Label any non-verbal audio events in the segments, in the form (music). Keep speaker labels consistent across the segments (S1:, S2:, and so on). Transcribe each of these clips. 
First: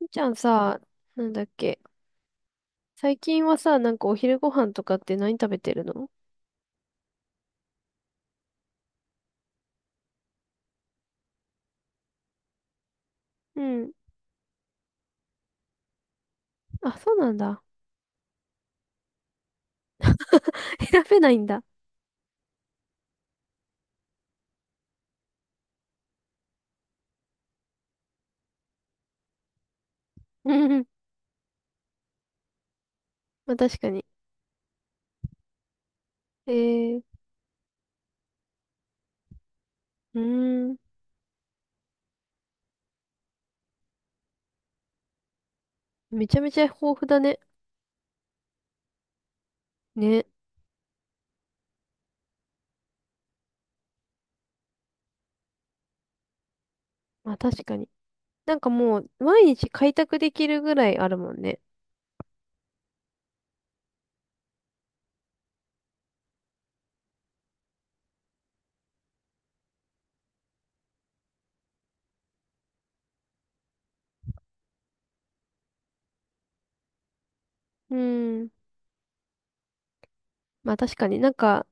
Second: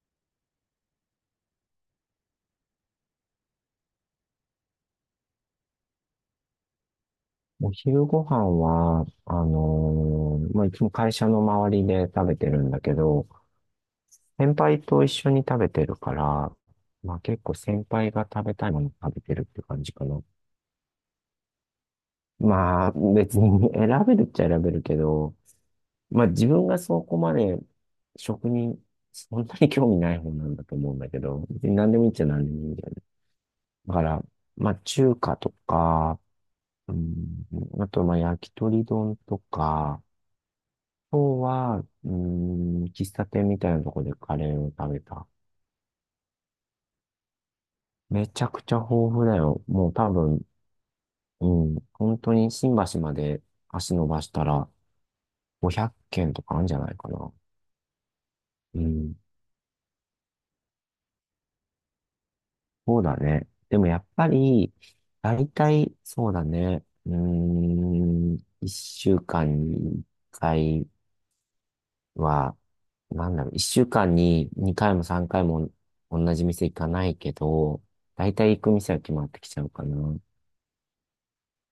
S1: みーちゃんさ、なんだっけ。最近はさ、なんかお昼ご飯とかって何食べてるの？
S2: お昼ご飯は、まあ、いつも会社の周りで食べてるんだけど、
S1: うん。
S2: 先輩と一緒に食べてるから、
S1: あ、そ
S2: ま
S1: う
S2: あ、
S1: なん
S2: 結構
S1: だ。
S2: 先輩が食べたいもの食べてるって感じかな。
S1: (laughs) 選べないんだ。
S2: まあ、別に (laughs) 選べるっちゃ選べるけど、まあ、自分がそこまで食に、そんなに興味ない方な
S1: う
S2: んだ
S1: ん
S2: と
S1: うん。
S2: 思うんだけど、別に何でもいいっちゃ何でもいいんだよね。
S1: (laughs) まあ確か
S2: だか
S1: に。
S2: ら、まあ、中華とか、
S1: え
S2: う
S1: ー、
S2: ん、あと、まあ、焼き鳥丼とか、
S1: うーん。
S2: 今日は、喫茶店みたいなとこでカレーを食べた。
S1: めちゃめちゃ豊富だね。
S2: めちゃくちゃ豊富だよ。もう多
S1: ね。
S2: 分、うん、本当に新橋まで足伸ばしたら500軒とかあるんじゃないか
S1: ま
S2: な。
S1: あ確かに。なんか
S2: う
S1: もう、
S2: ん、
S1: 毎日開拓できるぐらいあるもんね。
S2: そうだね。でもやっぱり、大体、そうだね。うーん、1週間に1回は、なんだろう、1週間に2回も3回も同じ店行かないけど、
S1: う
S2: 大
S1: ー
S2: 体行
S1: ん。
S2: く店は決まってきちゃうかな。
S1: まあ確かになんか、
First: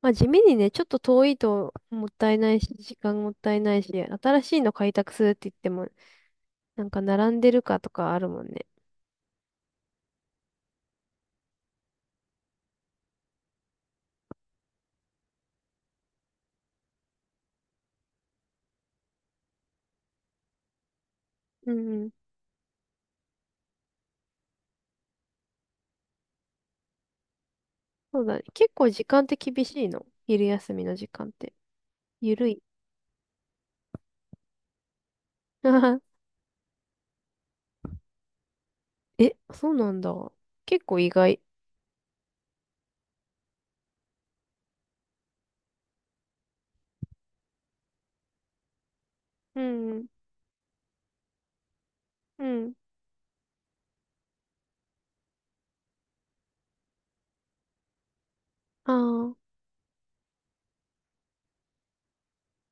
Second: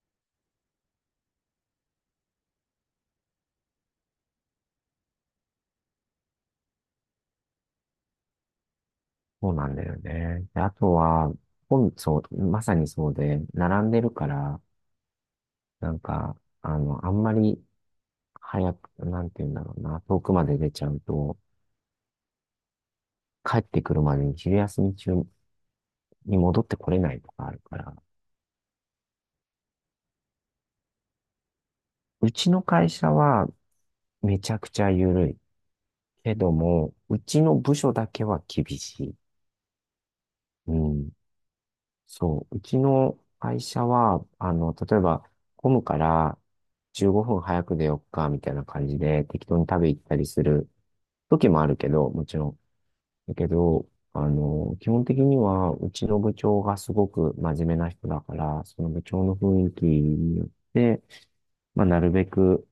S1: まあ地味にね、ちょっと遠いともったいないし、時間もったいないし、新しいの開拓するって言っても、なんか並んでるかとかあるもんね。
S2: そうなんだよね。であとは、そう、まさにそうで、並んでるから、なんか、あんまり早く、なんて言うんだろうな、遠くまで出ちゃうと、
S1: うん。
S2: 帰ってくるまでに昼休み中に戻ってこれないとかあるから、
S1: そうだね。結構時間って厳しいの？昼休みの時間って。
S2: う
S1: ゆる
S2: ち
S1: い？
S2: の会社はめちゃくちゃ緩い。
S1: (laughs)
S2: けども、うちの部署だけは厳しい。
S1: え、そうなんだ。
S2: う
S1: 結構意
S2: ん。
S1: 外。
S2: そう、うちの会社は、例えば、混むから15分早く出よっか、みたいな感じで、適当
S1: う
S2: に食べ行っ
S1: ん。
S2: たりする時もあるけど、もち
S1: う
S2: ろん。
S1: ん。
S2: だけど、基本的には、うちの部長がすごく真面目な人だから、その部長
S1: あ
S2: の雰囲気によって、まあ、なるべく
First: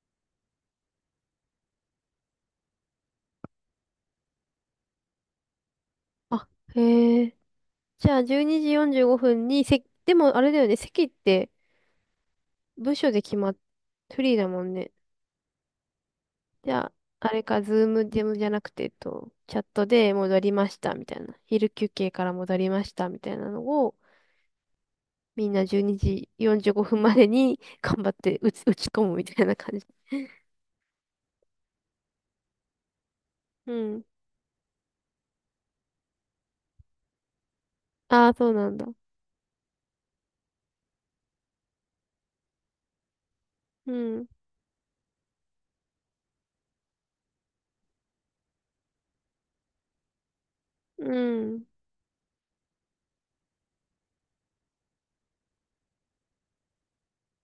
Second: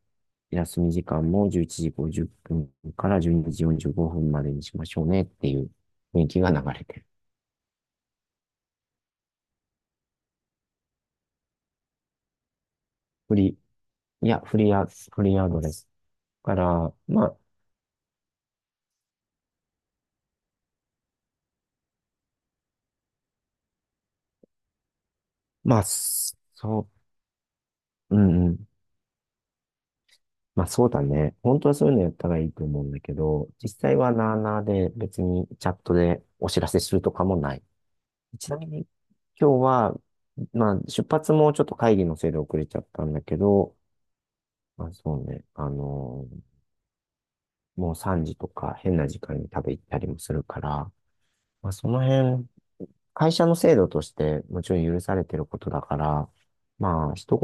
S2: 休み時間も11時50分から12時45分までにしましょうねっていう雰囲
S1: あ。
S2: 気
S1: あ、
S2: が流れてる。
S1: へえ。じゃあ、12時45分に席、でもあれだよね。席って部署で決
S2: フ
S1: ま
S2: リ
S1: っ、フ
S2: ー、い
S1: リー
S2: や、
S1: だ
S2: フ
S1: も
S2: リ
S1: ん
S2: ーア、
S1: ね。
S2: フリーアドレスか
S1: じゃあ、
S2: ら、ま
S1: あ
S2: あ、
S1: れか、ズームでもじゃなくて、チャットで戻りましたみたいな。昼休憩から戻りましたみたいなのを、みんな
S2: ま
S1: 12
S2: あ、
S1: 時45
S2: そ
S1: 分までに頑張っ
S2: う、う
S1: て
S2: んうん。
S1: 打ち込むみたいな感じ。
S2: まあそうだね。本当はそういうのやったらいいと思うんだけど、実
S1: う
S2: 際
S1: ん。
S2: はなあなあで別にチャットでお知らせするとかもない。
S1: ああ、そ
S2: ち
S1: う
S2: なみ
S1: なん
S2: に
S1: だ。
S2: 今日は、まあ出発もちょっと会議のせいで遅れちゃったんだけど、
S1: うん。
S2: まあそうね、もう3時とか変な時間に食べ行ったりもするから、
S1: うん。
S2: まあその辺会社の制度としてもちろん許されてることだから、まあ、一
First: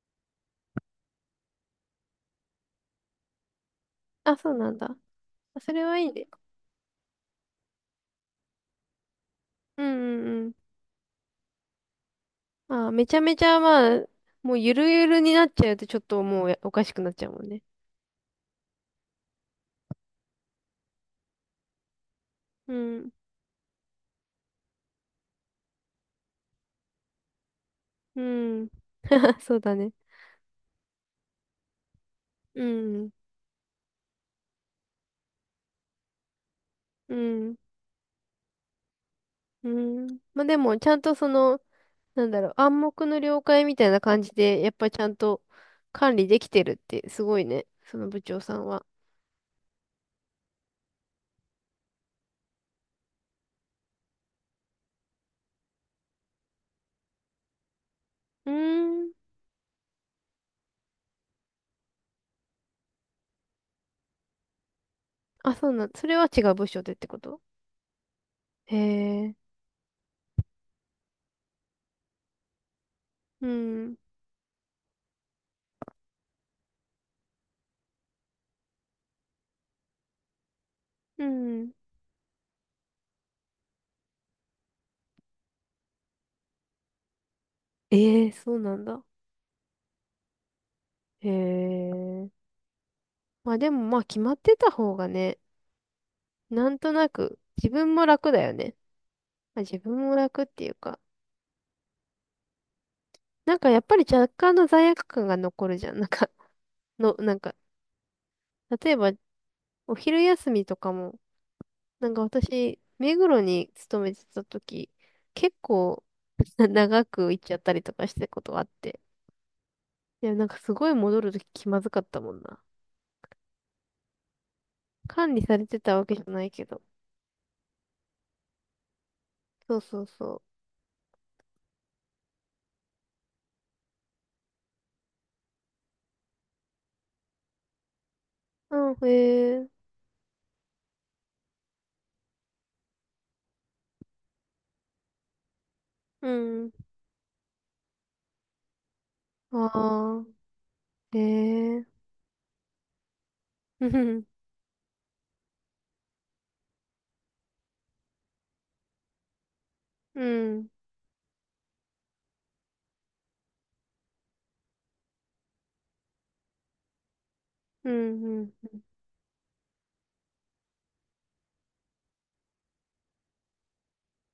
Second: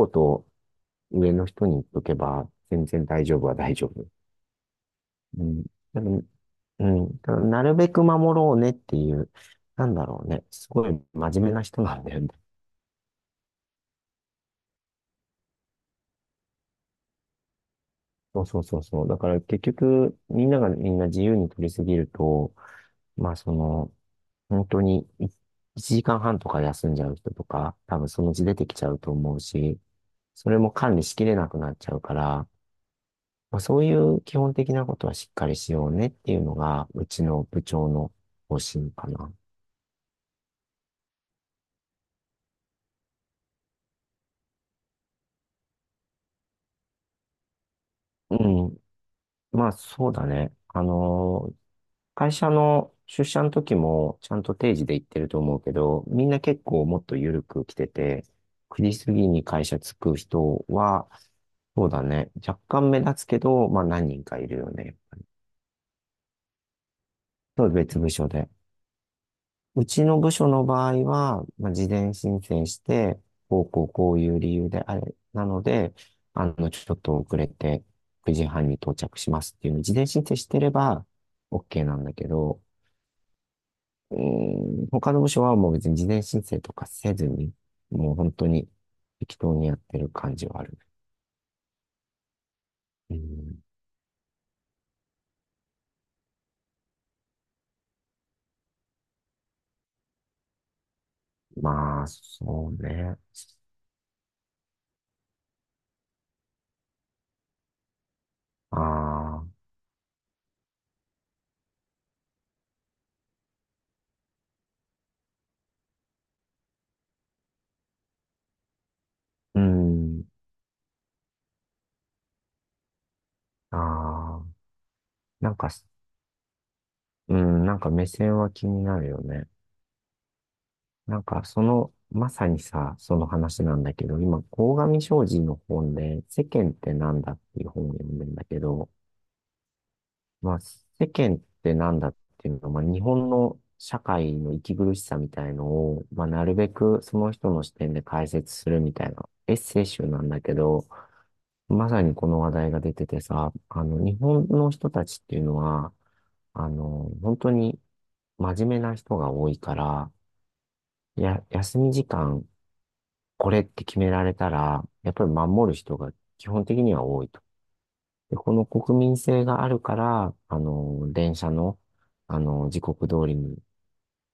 S2: 言上の人に言っとけば、全然大丈夫は大丈夫。
S1: あ、そうなんだ。
S2: う
S1: あ、
S2: ん。
S1: それは
S2: で
S1: いい
S2: も、
S1: ね。
S2: うん。ただなるべく守ろうねっていう、
S1: う
S2: なんだろ
S1: ん
S2: うね。
S1: うん
S2: すごい真面目な人なんだよね。
S1: うん。ああ、めちゃめちゃまあ、もうゆるゆるになっちゃうとちょっともうおかしくなっちゃうもんね。
S2: そうそうそうそう。だから結局、みんながみんな自由に取りすぎると、
S1: うん。
S2: まあその、本当に1時間半とか休んじゃう人とか、多分
S1: う
S2: そのうち出て
S1: ん。
S2: きちゃうと思
S1: (laughs)
S2: う
S1: そうだ
S2: し、
S1: ね。
S2: それも管理しきれなくなっちゃうから、
S1: うん。
S2: まあ、そういう基本的なことはしっかりしようねっていうのが、う
S1: う
S2: ちの
S1: ん。
S2: 部長の方針かな。
S1: うん。まあでも、ちゃんとその、なんだろう、暗黙の了解みたいな感じで、やっぱちゃんと管理できてるってすごいね。その部
S2: う
S1: 長さん
S2: ん。
S1: は。
S2: まあそうだね。会社の出社の時もちゃんと定時で行ってると思うけど、みんな結構もっと緩く来てて、
S1: うー
S2: 9時
S1: ん。
S2: 過ぎに会社着く人は、そうだね、若干目立つけど、まあ何人かいるよね。
S1: あ、そうなん、それは違う部署でってこと？
S2: そう別部署で。
S1: へえ。
S2: うちの部署の場合は、まあ、事前申請して、
S1: う
S2: こうこう
S1: ん。
S2: こういう理由であれ、なので、ちょっと遅れて9時半に到着しますっていうのを事前申請してれば
S1: うん。
S2: OK なんだけど、うーん、他の部署はもう別に事前申請とかせずに、もう
S1: ええ、
S2: 本当
S1: そう
S2: に
S1: なんだ。
S2: 適当にやってる感じはある。
S1: へえ。
S2: う
S1: まあ
S2: ん、
S1: でもまあ決まってた方がね、なんとなく自分も楽だよね。まあ、自分も楽っていうか、
S2: まあ、そうね。
S1: なんかやっぱり若干の罪悪感が残るじゃん。なんか、(laughs) の、なんか、
S2: あ
S1: 例えば
S2: あ、
S1: お昼休みとかも、なんか私、目黒に勤めてた時、結構 (laughs) 長く行っちゃったりとかしてたことがあって。
S2: うん、
S1: いや、なんかすごい戻るとき気まずかったもんな。
S2: ああ、
S1: 管理
S2: なん
S1: され
S2: か、
S1: てたわけじゃないけど。
S2: うん、なんか目線は気になるよね。
S1: そうそうそう。
S2: なんかその、まさにさ、その話なんだけど、今、鴻上尚史の本で、世間ってなんだっていう本を読んでんだけど、
S1: うん、へえ、
S2: まあ、世間ってなんだっていうのは、まあ、日本の社会の息苦しさみたいのを、ま
S1: う
S2: あ、なるべ
S1: ん、
S2: くその人の視点で解説するみたいなエッセイ集な
S1: ああ、
S2: んだけど、
S1: へえ、
S2: まさにこの話題が出ててさ、
S1: う
S2: 日
S1: ん、
S2: 本の人たちっていうのは、本当に真面目な人が多いから、
S1: うん、
S2: いや、休み時間、これって決められたら、やっぱり守る人が基本的には多いと。
S1: うん、
S2: で、
S1: う
S2: こ
S1: ん、
S2: の国民性があるから、電車の、時刻通りに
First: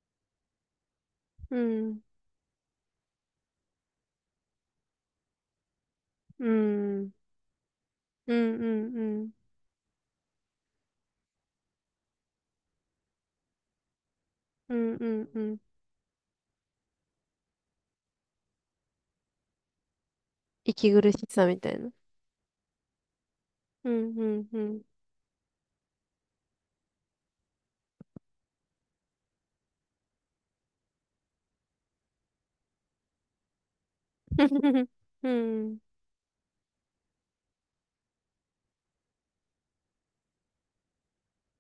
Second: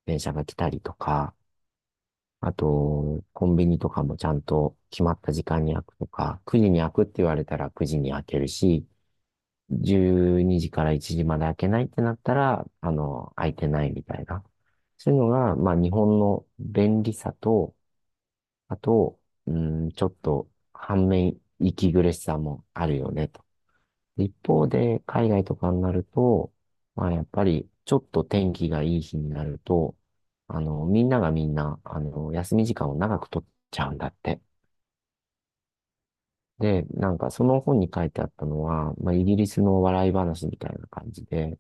S2: 電車が来たりとか、
S1: うん、
S2: あと、コンビニとかもちゃんと決まった時間に開くとか、
S1: う
S2: 9時に開くっ
S1: ん、
S2: て言われたら9時に開
S1: う
S2: ける
S1: ん、う
S2: し、
S1: ん、うん、
S2: 12時から1時まで開けないってなったら、開いてないみたいな。
S1: うん、う
S2: そういうの
S1: ん。う
S2: が、
S1: ん
S2: まあ、日本の便利さと、あと、うん、ちょっと、
S1: 息
S2: 反
S1: 苦し
S2: 面、
S1: さみたいな。
S2: 息苦しさもあるよね。
S1: うん、う
S2: 一
S1: ん、う
S2: 方
S1: ん、
S2: で、海外とかになると、まあやっぱり、ちょっと天気がいい日になると、みんながみんな、休み時間を長く取っちゃうんだって。
S1: (laughs) うん、
S2: で、なんかその本に書いてあったのは、まあイギリスの笑い話みたいな感じで、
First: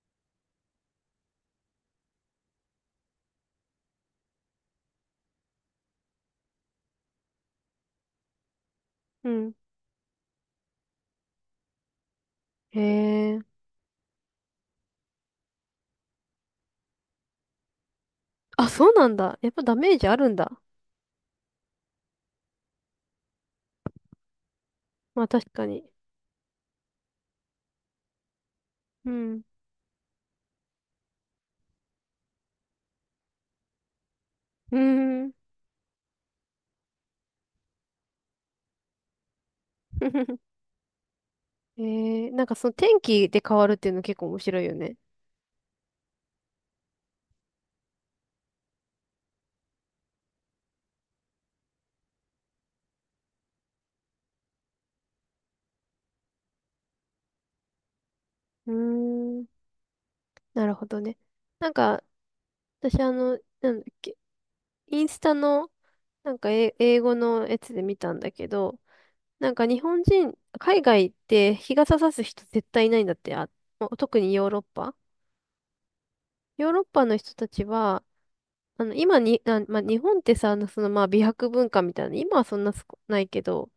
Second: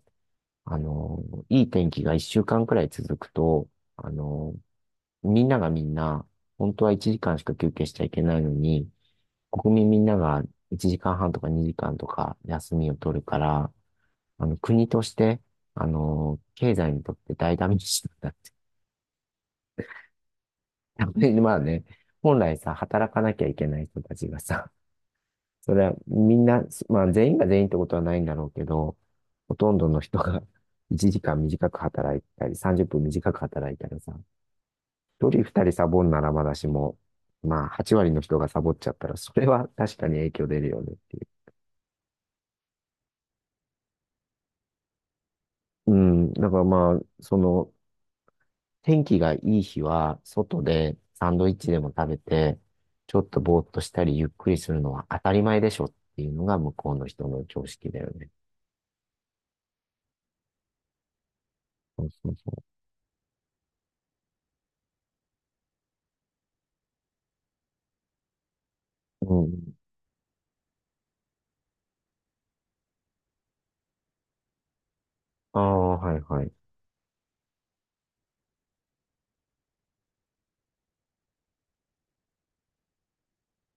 S2: あの、いい天気が一週間くらい続くと、あの、みんながみんな、本当は1時間しか休憩しちゃいけないのに、
S1: (laughs) うん、
S2: 国民みんなが1時間半とか2時間とか休
S1: へ
S2: みを取るか
S1: え、
S2: ら、国として、経済にとって大ダメージなんだって。
S1: あ、そうなんだ。やっぱダメージあるんだ。
S2: (laughs) やっぱりまあね、本来さ、働かなきゃいけない人たちがさ、
S1: まあ確か
S2: それ
S1: に。
S2: はみんな、まあ全員が全員ってことはないんだろうけど、
S1: うん、
S2: ほとんどの人が (laughs) 1時間短く働いたり、30分短く働いたらさ、
S1: う
S2: 1
S1: ん、
S2: 人2人サボんならまだしも、まあ8割の人がサボっちゃったら、それは確かに影響出
S1: (laughs)
S2: るよねっていう。
S1: へ。なんかその天気で変わるっていうの結構面白いよね。
S2: うん、だからまあ、その、天気がいい日は、外でサンドイッチでも食べて、ちょっとぼーっとしたりゆっくりするのは当たり前でしょっていうのが向こうの人の常識だよね。
S1: うーん、なるほどね。なんか、
S2: そうそうそ
S1: 私あの、なんだっけ、インスタの、なんか英語のやつで見たんだけど、
S2: う。う
S1: なんか
S2: ん。
S1: 日本人、海外って日傘さす人絶対いないんだって。あ、もう特にヨーロッパ。
S2: ああ、はいはい。
S1: ヨーロッパの人たちは、あ、まあ、日本ってさ、まあ美白文化みたいな、今はそんなすこないけど、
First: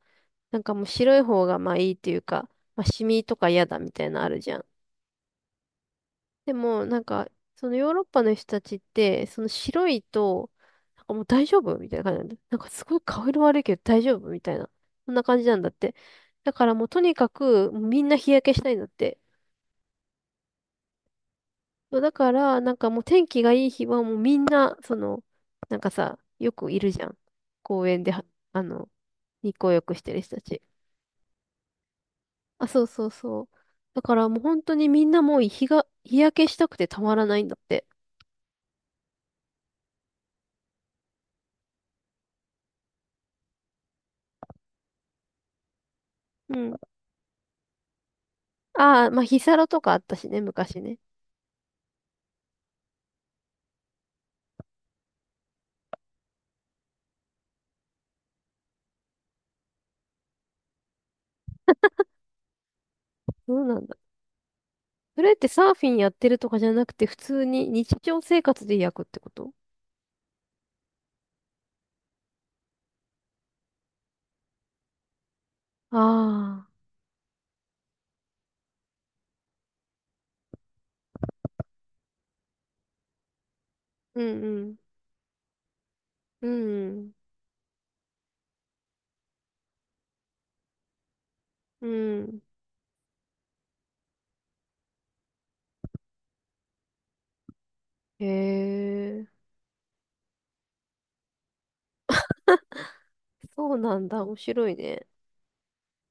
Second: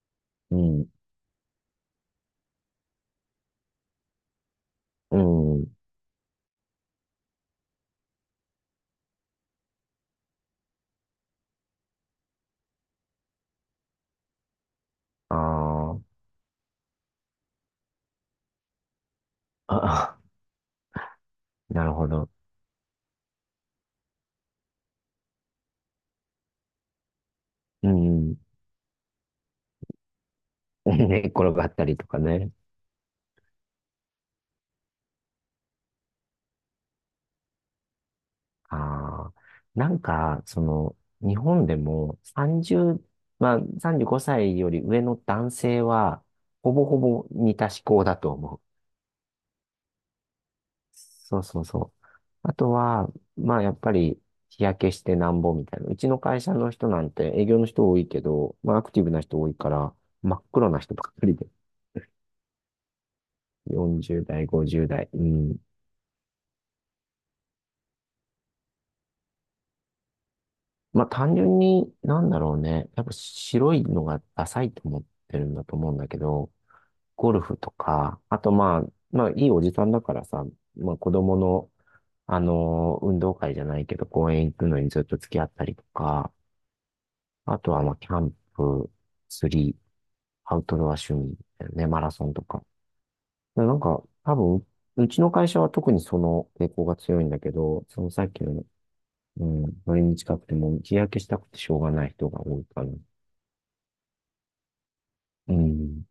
S2: う
S1: なんかもう
S2: ん、
S1: 白い方がまあいいっていうか、まあシミとか嫌だみたいなのあるじゃん。
S2: うん、
S1: でも、なんか、そのヨーロッパの人たちって、その白いと、なんかもう大丈夫みたいな感じなんだ。なんかすごい顔色悪いけど大丈夫みたいな。そんな
S2: あ
S1: 感じなんだって。
S2: ー
S1: だからもうとにかく、もうみんな日焼けしたいんだって。
S2: (laughs) あ、なる
S1: そう
S2: ほ
S1: だ
S2: ど。
S1: から、なんかもう天気がいい日はもうみんな、なんかさ、よくいるじゃん。公
S2: う
S1: 園では、
S2: ん、
S1: あ
S2: (laughs)
S1: の、日光浴してる人たち。
S2: 寝っ転がったりとかね。
S1: あ、そうそうそう。だからもう本当にみんなもう日焼けしたくてたまらないんだって。
S2: ああ、なんか、その、日本でも30、まあ、35歳より上の男性は、
S1: う
S2: ほ
S1: ん。
S2: ぼほぼ似た思考だと思う。
S1: ああ、まあ、ヒサロとかあったしね、昔ね。
S2: そうそうそう。あとは、まあ、やっぱり、日焼けしてなんぼみたいな。うちの会社の人なんて営業の人多いけど、まあ、アクティブな人多いから、真っ黒な人ばっかりで。
S1: そうなんだ。
S2: 40代、50代。う
S1: それって
S2: ん。
S1: サーフィンやってるとかじゃなくて、普通に日常生活で焼くってこと？
S2: まあ単純に、なんだろうね。やっぱ白いのがダサいと思ってるんだと思うんだけど、
S1: あ
S2: ゴルフとか、あとまあ、まあいいおじさんだからさ、まあ子供の、運動会じゃないけど、
S1: あー、う
S2: 公
S1: ん
S2: 園行
S1: う
S2: く
S1: ん。
S2: のにずっと付き合ったりとか、
S1: うん
S2: あとはまあキャンプ、釣り、アウトドア趣味だよ
S1: う
S2: ね、マラソン
S1: ん。
S2: とか。でなんか、多分、うちの会社は特にその傾向が強いんだけど、その
S1: へ
S2: さっきの
S1: え、
S2: うん、それに近くてもう日焼けしたくてしょうがない人が多いから。
S1: そうなんだ。面白いね。
S2: うん。